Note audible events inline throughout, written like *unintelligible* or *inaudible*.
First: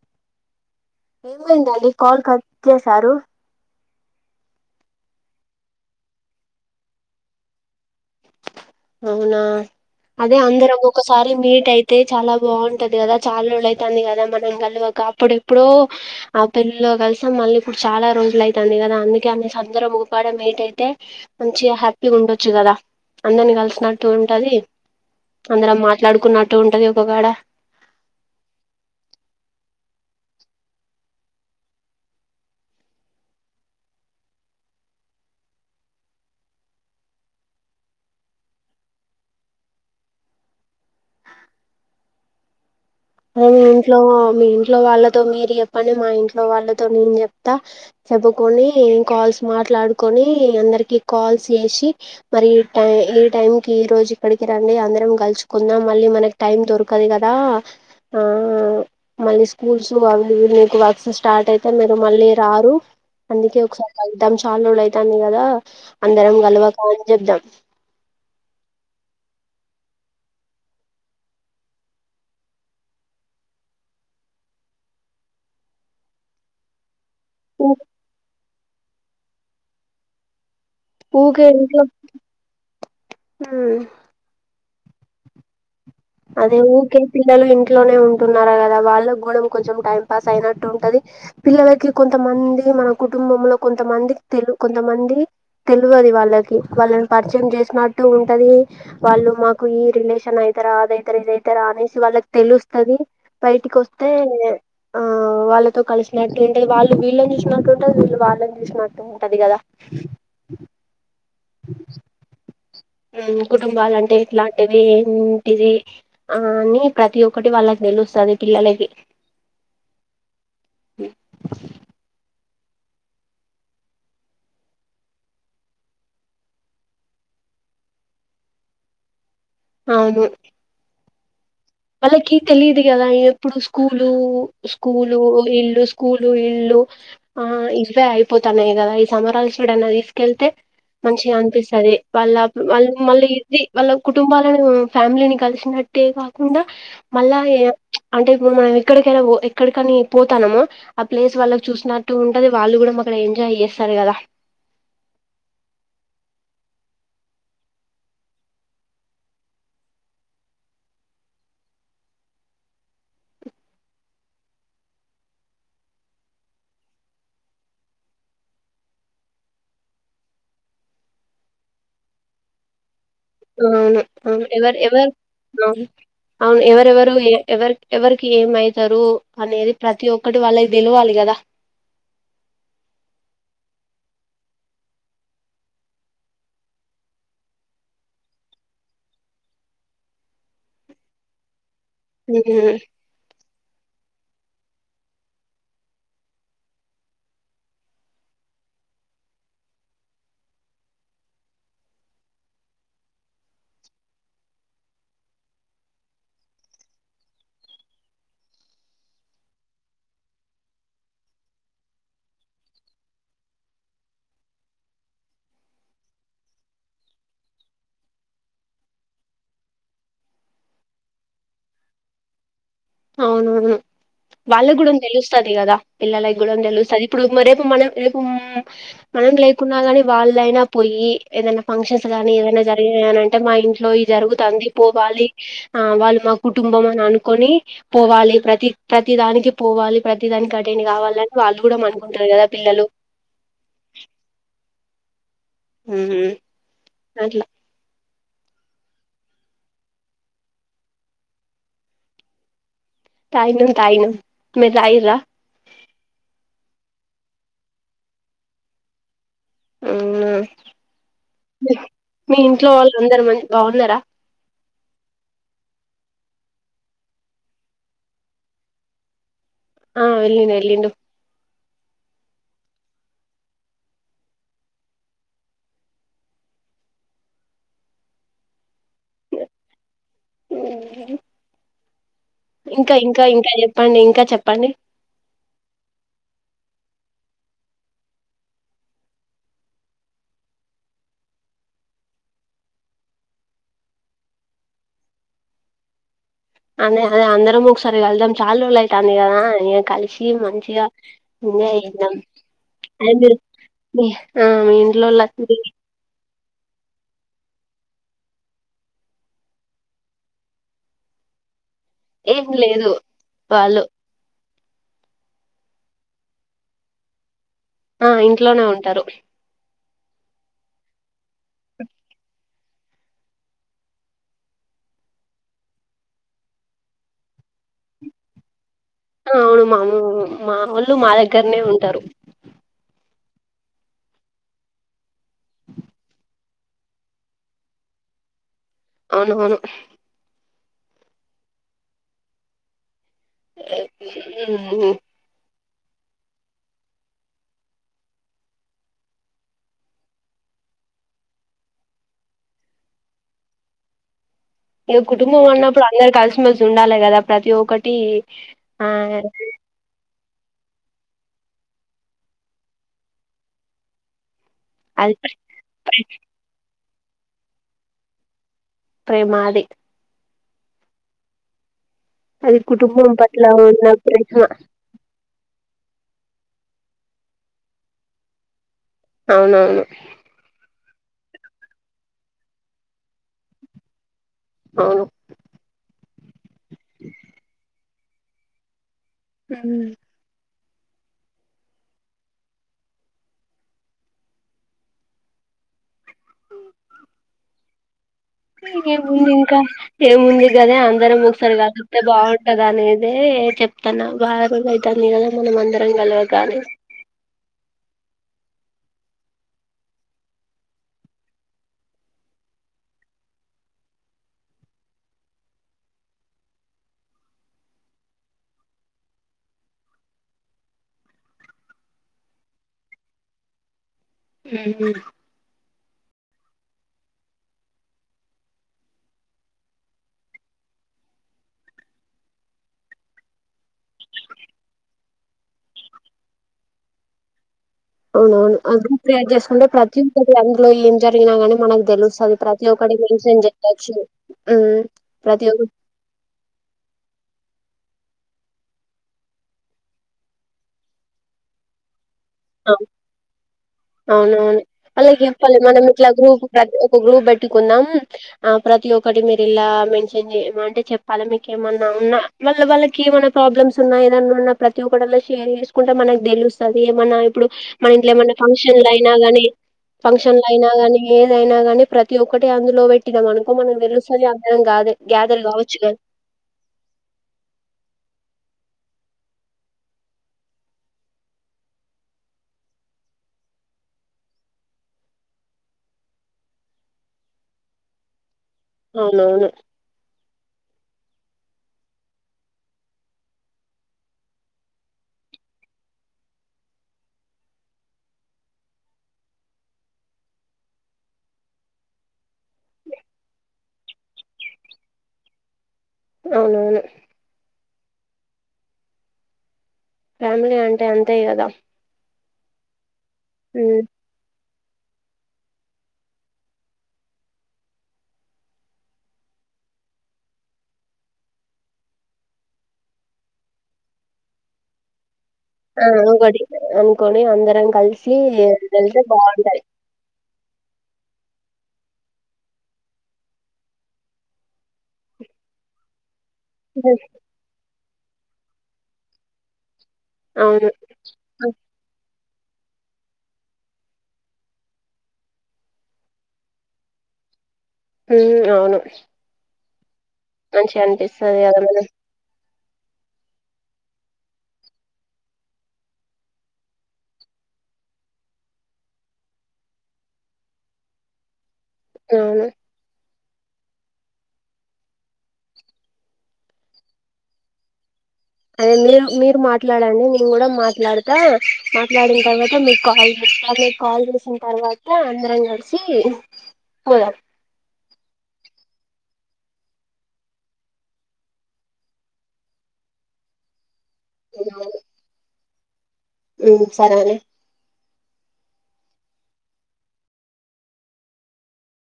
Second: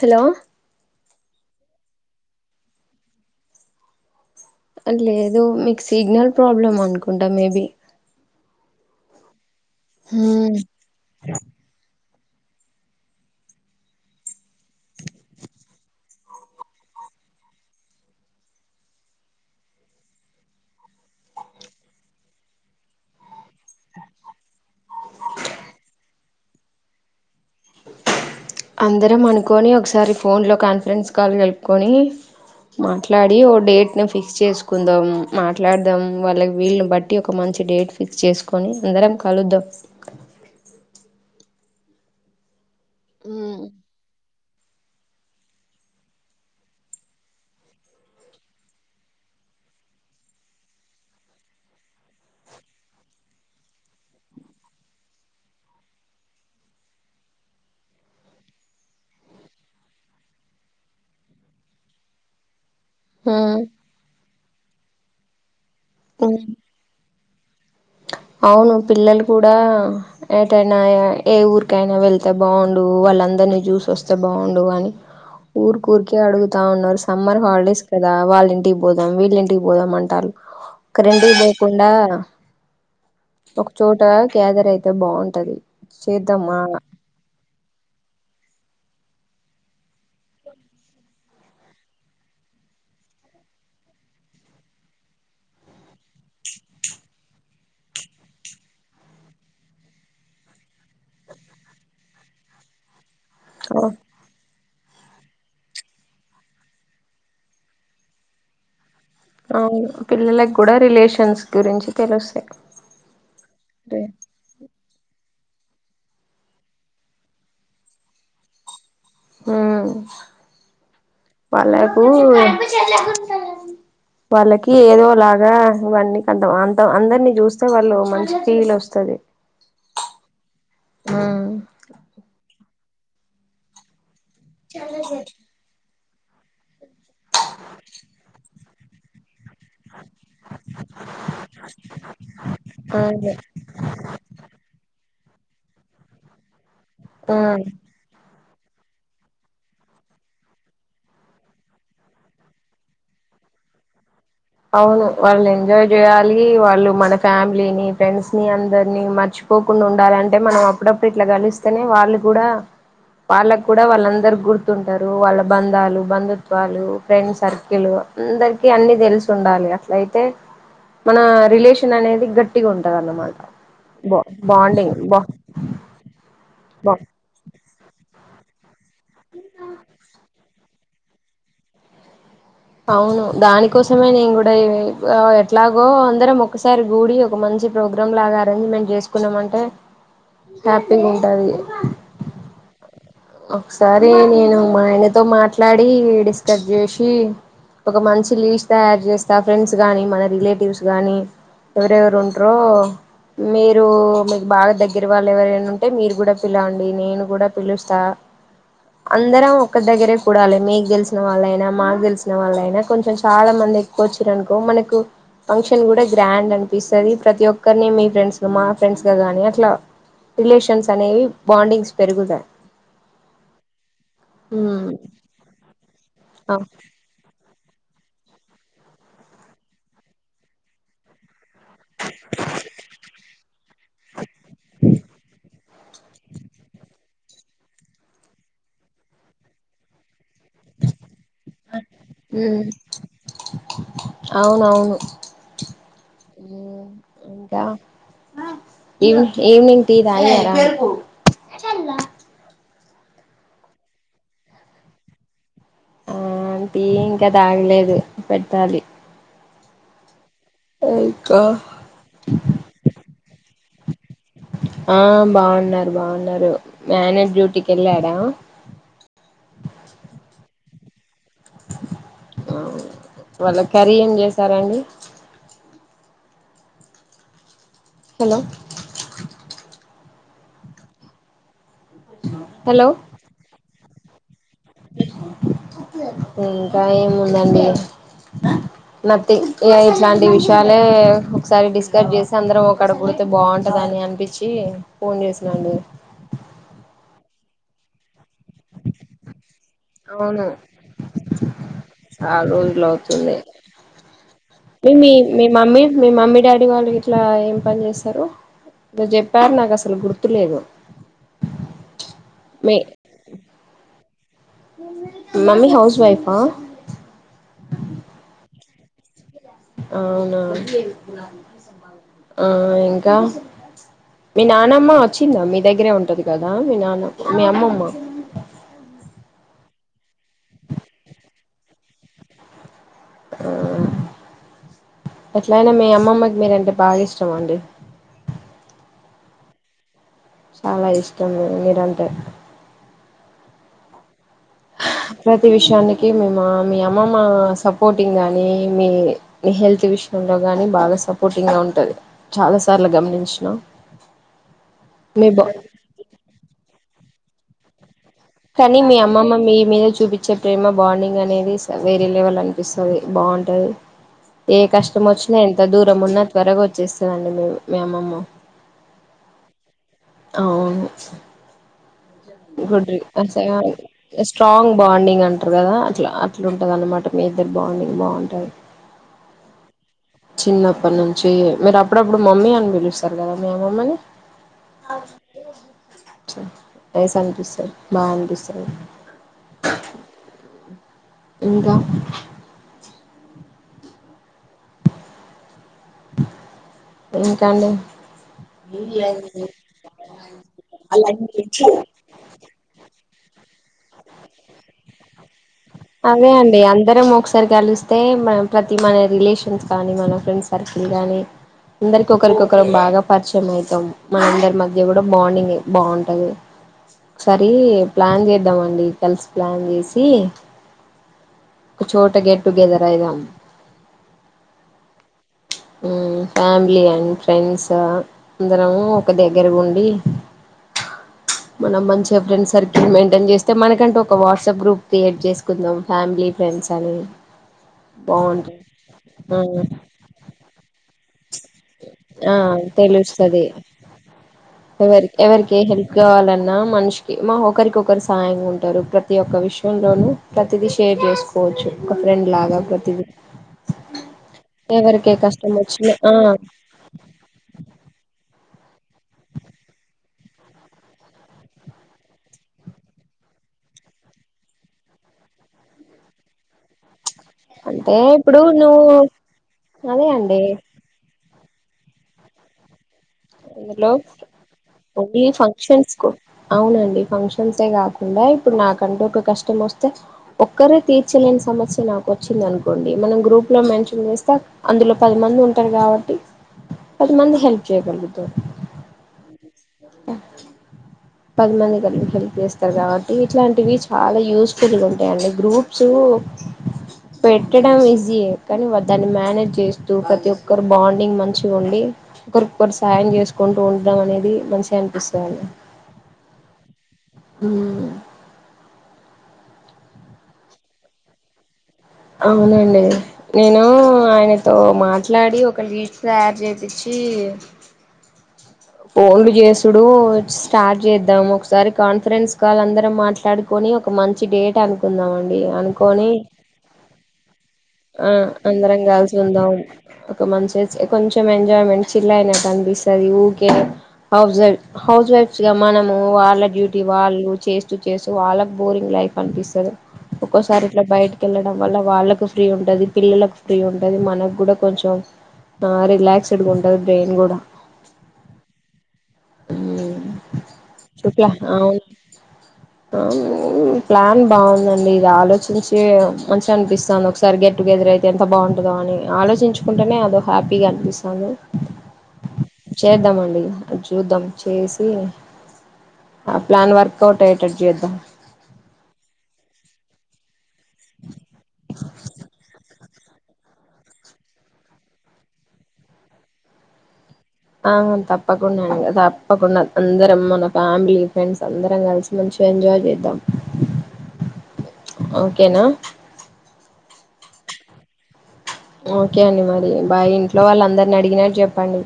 Hello ఏమైందండి call cut చేసారు లేదు మీకు సిగ్నల్ ప్రాబ్లమ్ అనుకుంటా మేబి అవునా అదే అందరం ఒకోక్కసారి మీట్ అయితే చాలా బాగుంటది కదా చాలా రోజులైతాంది కదా మనం కలువక అప్పుడెప్పుడు ఆ పెళ్ళిలో కలిసాం మళ్ళీ ఇప్పుడు చాలా రోజులు అయితది కదా అందుకే అందరం ఒక కాడ మీట్ అయితే మంచి హ్యాపీ ఉండొచ్చు కదా అందరిని కలిసి వచ్చినట్టు ఉంటది అందరం మాట్లాడుకున్నట్టు ఉంటది ఒకగాడ అందరం అనుకొని ఒకసారి ఫోన్లో కాన్ఫరెన్స్ కాల్ కలుపుకొని మాట్లాడి ఓ డేట్ ని ఫిక్స్ చేసుకుందాం మాట్లాడదాం వాళ్ళకి వీళ్ళని బట్టి ఒక మం మంచిడేట్ ఫిక్స్ చేసుకొని అందరం కలుద్దాం మీ ఉమ్ ఇంట్లో మా మీ ఇంట్లో వాళ్ళతో మీరు చెప్పండి మా ఇంట్లో వాళ్ళతో నేను చెప్తా చెప్పుకొని కాల్స్ మాట్లా మాట్లాడుకొని అందరికి కాల్స్ చేసి మరి ఈ టై ఈ టైంకి ఈ రోజు ఇక్కడికి రండి అందరం కలుచుకుందాం మళ్ళీ మనకి టైం దొరకదు కదా ఆ మళ్ళీ స్కూల్స్ *unintelligible* వర్క్స్ స్టార్ట్ అయితే మీరు మళ్ళీ రారు అందుకే ఒకసారి కలుద్దాం చాలా రోజులు అయితాంది కదా అందరం ఉమ్ గలవక అని చెప్దాం అవును పిల్లలు కూడా ఏటైనా ఏ ఊరికైనా వెళ్తే బాగుండు వాళ్ళందర అందరిని చూసి వస్తే బాగుండు అని ఊర్కరిక అడుగుతా ఉన్నారు సమ్మర్ ఊ హాలిడేస్ కదా వాళ్ళ ఇంటికి పోదాం వీళ్ళు ఇంటికి పోదాం అంటారు కరెంటు ఊకే ఇంట్లో పోకుండా ఒక హ్మ్ చోట కేదర్ అయితే బాగుంటది చేద్దామా అదే ఊరికే పిల్లలు ఇంట్లోనే ఉంటున్నారా వాళ్ళ కూడా కొంచెం టైం పాస్ అయినట్టు ఉంటది పిల్లలకి కొంతమంది మన కుటుంబంలో కో కొంతమంది తెలుగు కొంతమంది తెలుగు అది వాళ్ళకి వాళ్ళని పరిచయం చేసినట్టు ఉంటది వాళ్ళు మాకు ఈ రిలేషన్ అయి అతార అదైతార ఇదైతారా అనేసి వాళ్ళకి తెలుస్తుంది బయటికి ఓ, వస్తే ఆ వాళ్ళతో కలిసినట్టు ఏంటే వాళ్ళు వీళ్ళని చూసినట్టుంటారు వీళ్ళు వాళ్ళని చూసినట్టు ఉంటది కదా అవును పిల్లలకి కూడా రిలేషన్స్ గురించి తెలుస్తాయి రెండు రే కుటుంబాలంటే ఇట్లాంటిది ఇది ఆ అని ప్రతి ఒక్కటి వాళ్ళకి తెలుస్తాది పిల్లలకి ఆ వాళ్లకు వాళ్ళకి ఏదో లాగా ఇవన్నీంత అంత అందరినీ చూస్తే వాళ్ళు మంచి ఫీల్ వస్తు వస్తది అవును ఆ గేద ఎప్పుడు స్కూలు స్కూలు ఇల్లు స్కూలు ఇల్లు ఆ ఇవే అయిపోతాన్నాయి కదా ఈ సంమరాలు చూడనా తీసుకెళ్తే మంచిగా అనిపిస్తది వాళ్ళ వాళ్ళ మళ్ళీ అదే ఇది వాళ్ళ కుటుంబాలను ఫ్యామిలీని కలిసినట్టే కాకుండా మళ్ళ ఆ ఏ అంటే ఇప్పుడు మనం ఎక్కడికైనా ఎక్కడికని పోతానమో ఆ ప్లేస్ వాళ్ళకి చూసినట్టు ఉంటది వాళ్ళు కూడా మాక్కడ ఎంజా జాయ్ చేస్తారు కదా అవును వాళ్ళు ఎంజాయ్ చేయాలి వాళ్ళు మన ఫ్యామిలీని ఫ్రెండ్స్ ని అందరినీ మర్చి పోకుండా ఉండాలి అంటే మనం అప్పుడప్పుడు ఇట్లా కలిస్తేనే వాళ్ళు కూడా వాళ్ళకూడా వాళ్ళందరు గుర్తుంటారు వాళ్ళ బంధాలు బంధుత్వాలు ఫ్రెండ్స్ సర్కిలు అందరికి అన్ని తెలుసు ఉండాలి అట్లయితే మన రిలేషన్ అనేది గట్టిగా ఉంటంది అన్నమాట అవును బా అవునుఎవరు బాండింగ్ ఎవరు బా అవును బా ఎవరెవరు ఎవరి ఏ ఎవరి ఏమవుతారు అనేది ప్రతి ఒక్కటి వాళ్ళకి తెలవాలి కదా అవును దానికోసమే నేను కూడా ఎట్లాగో అందరం ఒకసారి గూడి ఒక మం మంచి ప్రోగ్రామ్ లాగా అరేంజ్మెంట్ చేసుకున్నామ అంటే హ్యాపీగా ఉంటాది హ్మ్ ఒకసారి నేను మా ఆయనతో మాట్లాడి డిస్కట్ చేసి ఒక మంచి లీజ్ తయారు చేస్తా ఫ్రెండ్స్ గాని మన రిలేటివ్స్ గాని ఎవరు ఎవరు ఉండ్రో మీరు మీకు బాగా దగ్గర వాళ్ళు ఎవరైనా ఉంటే మీరు కూడా పిలవండి నేను కూడా పిలుస్తా అందరం ఒకక్క దగ్గరే కూడాలి మీకు గెలిసిన వాళ్ళైనా మా గెలిచిన వాళ్ళ అయినా కొంచెం చాలా మంది కూచ్చర అనుకో మనకు ఫంక్షన్ కూడా గ్రాండ్ అనిపిస్తుంది ప్రతి ఒక్కరిని మీ ఫ్రెండ్స్ లో మా ఫ్రెండ్స్ గా కానీ అట్లా రిలేషన్స్ అనేవి బాండింగ్స్ పెరుగుతాయి అవునవును ఉమ్ వాళ్ళకి కూడా తెలుస్తుది కదా పిల్లలకి కూడా అ తెలుస్తుంది ఇప్పుడు మరే మనం రేపు మనం లేకున్నా గాని వాళ్ళయినా పోయి ఏదైనా ఫంక్షన్స్ గానీ ఏదైనా జరిగినని అంటే మా ఇంట్లో ఈ జరుగుతుంది పోవాలి ఆ వాళ్ళు మా కుటుంబం అని అనుకొని పోవాలి ప్రతి ప్రతి దానికి పోవాలి ప్రతి ప్రతి దానికి కటేని కావాలని వాళ్ళు కూడా అనుకుంటారు కదా ఉమ్ పిల్లలు అవునవును ఉ. హ అట్ల ఈవ ఈవనింగ్ టీ రయి లేద తయి ను తయి ను మీ తయి రా ఆ అంటీ ఇంకా తాగలేదు పెట్టాలి ఆ ఇంకా మీ ఇంట్లో వాళ్ళు అందరు మంచి బాగున్నారా ఆ బాగున్నారు బాగున్నారు మీ ఆయన డ్యూటీకి వెళ్ళాడా ఇను వాళ్ళ కర్రీ ఏం చేసారండి హలో అమరి హలో ఇంకా ఇంకా ఇంకా చెప్పండి ఇంకా చెప్పండి ఇంకా ఏముందండి నథింగ్ ఇ ఇట్లాంటి విషయాలే ఒకసారి డిస్కస్ చేసి అందరం ఒక్కడ పడితే బాగుంటదిని అని అనిపించి ఫోన్ చేసినాను అదే అదే అందరు ముగసరి వెల్దం చాలు రలయితా అంది కదా ఏ కలిసి అవును మంచిగా ఎంజంద చాలా రోజులు అది అవుతుంది ఆ మీ ఇంట్లో వకీ అడి వాళ్ళ ఇట్లా ఏం పని చేస్తారు ఇ చెప్పారు నాకు అసలు గుర్తులేదు ఏం లేదు వాళ్ళు మమ్మి హౌస్ వైఫా ఆ ఇంట్లోనే ఉంటారు అవునా ఆ ఇంకా మీ నానమ్మ వచ్చిందా మీ దగ్గరే ఉంటది కదా మీ నాన్నమ్మ మీ అమ్మమ్మ అవును మామూ మాముళ్ళు మా దగ్గరనే ఉంటారు ఆ ఎట్లయినా మీ అమ్మమ్మకి మీరంటే బాగా ఇష్టం అండి అవునువును చాలా ఇష్టం మీరంటే ఉమ్, విషానికి మేము మీ అమ్మమ్మ సపోర్టింగ్ గాని మీ హెల్త్ విషయంలో గాని బాగా సపోర్టింగ్ గా ఉంటది చాలా సార్లు గమనించిన ఇగ మీ బా కుటుంబం అన్నప్పుడు అందరు కలిసిమెలిసి ఉండాలి కదా ప్రతి ఒక్కటి కాని ఆ మీ అమ్మమ్మ మీ మీద చూపి వచ్చే ప్రేమ బాండింగ్ అనేది స వేరే లెవెల్ అనిపిస్తది బాగుంటది ఏ కష్టం అది వచ్చినా ఎంత దూరం ఉన్న త్వరగా వచ్చేస్తదండి మి అమ్మమ్మ ప్రేమ అది అవును అది గుడ్రీ కుటుంబం అస పట్ల ఉన్న ప్రేమ స్ట్రాంగ్ బాండింగ్ అంటరు కదా అట్లా అట్లుంటంది అన్నమాట మీ ఇద్దరు బాండింగ్ బాగుంటది అవునవును అప్పటి నుంచి మీరు అప్పుడప్పుడు మమ్మీ అని పిలుస్తారు కదా మీ అమ్మమ్మ ని అవును రైస్ అనిపిస్తది బా అనిపిస్తది ఇంకా ఇంకండి ఏముంది ఇంకా ఏముంది కద అందరం ఒకసరి కలుత్తే బాగుంట నే అదే చెప్తన్న బాగా ఉంది అయితాందిగా అవే అండి అందరం ఒకసారి కలుస్ తే మన ప్రతి మన రిలేషన్స్ కానీ మన ఫ్రెండ్స్ సర్కిల్ కాని అందరికి ఒకలికొకరం బాగా పరిచయం అయితాం మన అందరి మధ్య కూడా బాండింగ్ బాగుంటది సరి ప్లాన్ చేద్దం అండి కలిసి ప్లాన్ చేసి ఒక చోట గెట్ టుగెదర్ అయిదాం ఉహు ఫ్యామిలీ అన్ ఫ్రెండ్స్ అందరము ఒక దగ్గరగుండి మనం మంచిగా ఫ్రెండ్ సర్కిల్ మెయింటైన్ చేస్తే మనకంటే ఒక వాట్సాప్ గ్రూప్ క్రియేట్ చేసుకుందాం ఫ్యామిలీ ఫ్రెండ్స్ అని బాగుంటది అవునవును అందురం క్రియేట్ ఆ చేసుకుంటే ప్రతి ఒక్క అందులో ఇన్ ఆ తెలుస్తది మెన్షన్ చేయొచ్చు ఎవరి ప్రతి ఎవరికి ఒక్క హెల్ప్ గా వలన్నా మనిషికి మా ఒకరికొకరు సాయంగుంటారు ప్రతి ఒక్క విషయంలోను ప్రతిదీ షేర్ చేసుకోవచ్చు ఫ్రెండ్ లాగా ప్రతిది అవునవును. ఎవరి ఏ అలాగే కష్టం చెప్పాలి మనం వచ్చనా ఇట్లా ఆ గ్రూప్ ప్రతి ఒక గ్రూ పెట్టుకుందం ఆ ప్రతి ఒక్కటి మీరు ఇలా మెన్షన్ చేయ అంటే చెప్పాలి మీకేమన్నా ఉన్నా వాళ్ళ వాళ్ళకి మనం ప్రాబ్లమ్స్ ఉన్నా ఏదన్నా ఉన్నా ప్రతి ఒక్కటలా షేర్ చేసుకుంటే మనకి తెలుస్తది ఏమన ఇప్పుడు మన అంటే ఇంట్లో ఏమన్నా ఇప్పుడు నువ్వు ఫంక్షన్లు అయినా గాని అదే అండి ఫంక్షన్లు అయినా గాని ఏదైనా గాని ప్రతి ఒక్కటి అందులో పెట్ అందులో ఓన్లీ గ్యాదర్ కావచ్చు ఫంక్షన్స్ కదా కు అవునండి ఫంక్షన్సే కాకు డ ఇప్పుడు నాక్ కంటు ఒక కష్టం వస్తే ఒక్కరే తీర్చలేని సమస్య నాకు వచ్చింది అనుకోండి మనం గ్రూప్ లో మే మెన్షన్ చేస్తా అందులో పది మంది ఉంటారు కాబట్టి పది మంది హెల్ప్ చేయగలుగుతాం అవునవును అ పది మంది కలికి హెల్ప్ చేస్తారు కాబట్టి ఇట్లాంటివి చాలా యూస్ఫుల్ గా ఉంటాయిండి గ్రూప్స్ కు పెట్టడం ఈజీయే కని దాన్ని మేనేజ్ చేస్తూ ప్రతి ఒక్కరు బాండింగ్ మంచిగా ఉండి ఒకరికొకరు సాయం చేసుకుంటూ ఉండడం అనేది మనిషగా అనిపిస్తాదండి అవునవును ఉమ్మ్ ఫ్యామిలీ అంటే అంతే కదా అవునండి నేను హ్మ్. ఆయన తో మాట్లాడి ఒక లీస్ట్ తయారు చేప్పిచ్చి హోల్డ్ చేసుడు స్టార్ట్ చేద్దాం ఒకసారి కాన్ఫరెన్స్ కాల్ అందరం మాట్లాడు కోని ఒక మంచి డేట్ అనుకుందాం అం డి ఆ అనుకొని ఒకటి అనుకొని అందరం ఆ కలిసి అందరం వెళ్తే కాల్సి ఉందాం బావుంటది. ఒక మంచి కొంచెం ఎంజాయ్మెంట్ చిల్ అయినట్టు అనిపిస్తాది okay house wife house wife గా మనము వాళ్ళ డ్యూటీ ఉమ్, వాళ్ళు చే స్తు చేస్తూ వాళ్ళకు బోరింగ్ లైఫ్ అనిపిస్తాది ఒక్కోసారి అవును ఇట్లా బయటకి వెళ్లడం వల్ల వాళ్ళకు ఫ్రీ ఉంటది పిల్లలకు ఫ్రీ ఉంటది మనకు కూడా కొంచెం ఆ రిలాక్స్‌డ్గుంటది బ్రెయిన్ కూడా ఉమ్మ్ అవును ఉమ్మ్ మంచిగా అనిపిస్తాది కదా మనం అవును ప్లాన్ బాగుందండి ఇది ఆలోచించి మంచిగా అనిపిస్తుంది ఒకసారి గెట్టు గేదరైతే ఎంత బాగుంటదో అని ఆలోచించుకుంటేనే అదో హ్యాపీగా అనిపిస్తుంది అవును చేద్దామండి అది చూద్దాం చేసి ఆ ప్లాన్ వర్కవుట్ అయేటట్టు చేద్దాం అదే మీరు మీరు మాట్లాడండి నేను కూడా మాట్లాడుతా మాట్లాడిన తర్వాత మీ కాల్ చేస్తా అదే కాల్ చేసిన తర్వాత అందరం కలిసి పోదాం ఆ తప్పకుండా తప్పకుండా అందరం మన ఫ్యామిలీ ఫ్రెండ్స్ అందరం కలిసి మంచిగా ఎంజా య్ చెద్దం హలో ఓకేనా ఉమ్మ్ సరే అండి ఓకే అండి మరి బాయ్ ఇంట్లో వాళ్ళ అందరిని అడిగినట్టు చెప్పండి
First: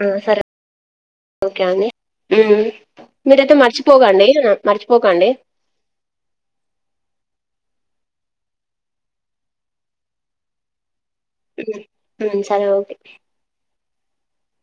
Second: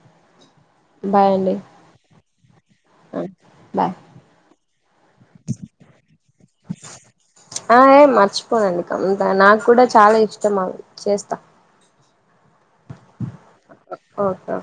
ఆ సరే *inaudible* ఓకే అండి ఉమ్మ్ మీరైతే బాయ్ మర్చిపోకండి మరిచిపోకండి ఆఎ మర్చిపోనండి కంత నాకూడా చాలా ఇష్టం అవి చేస్తా ఉమ్మ్ సరే ఓకే ఓకే ఓకే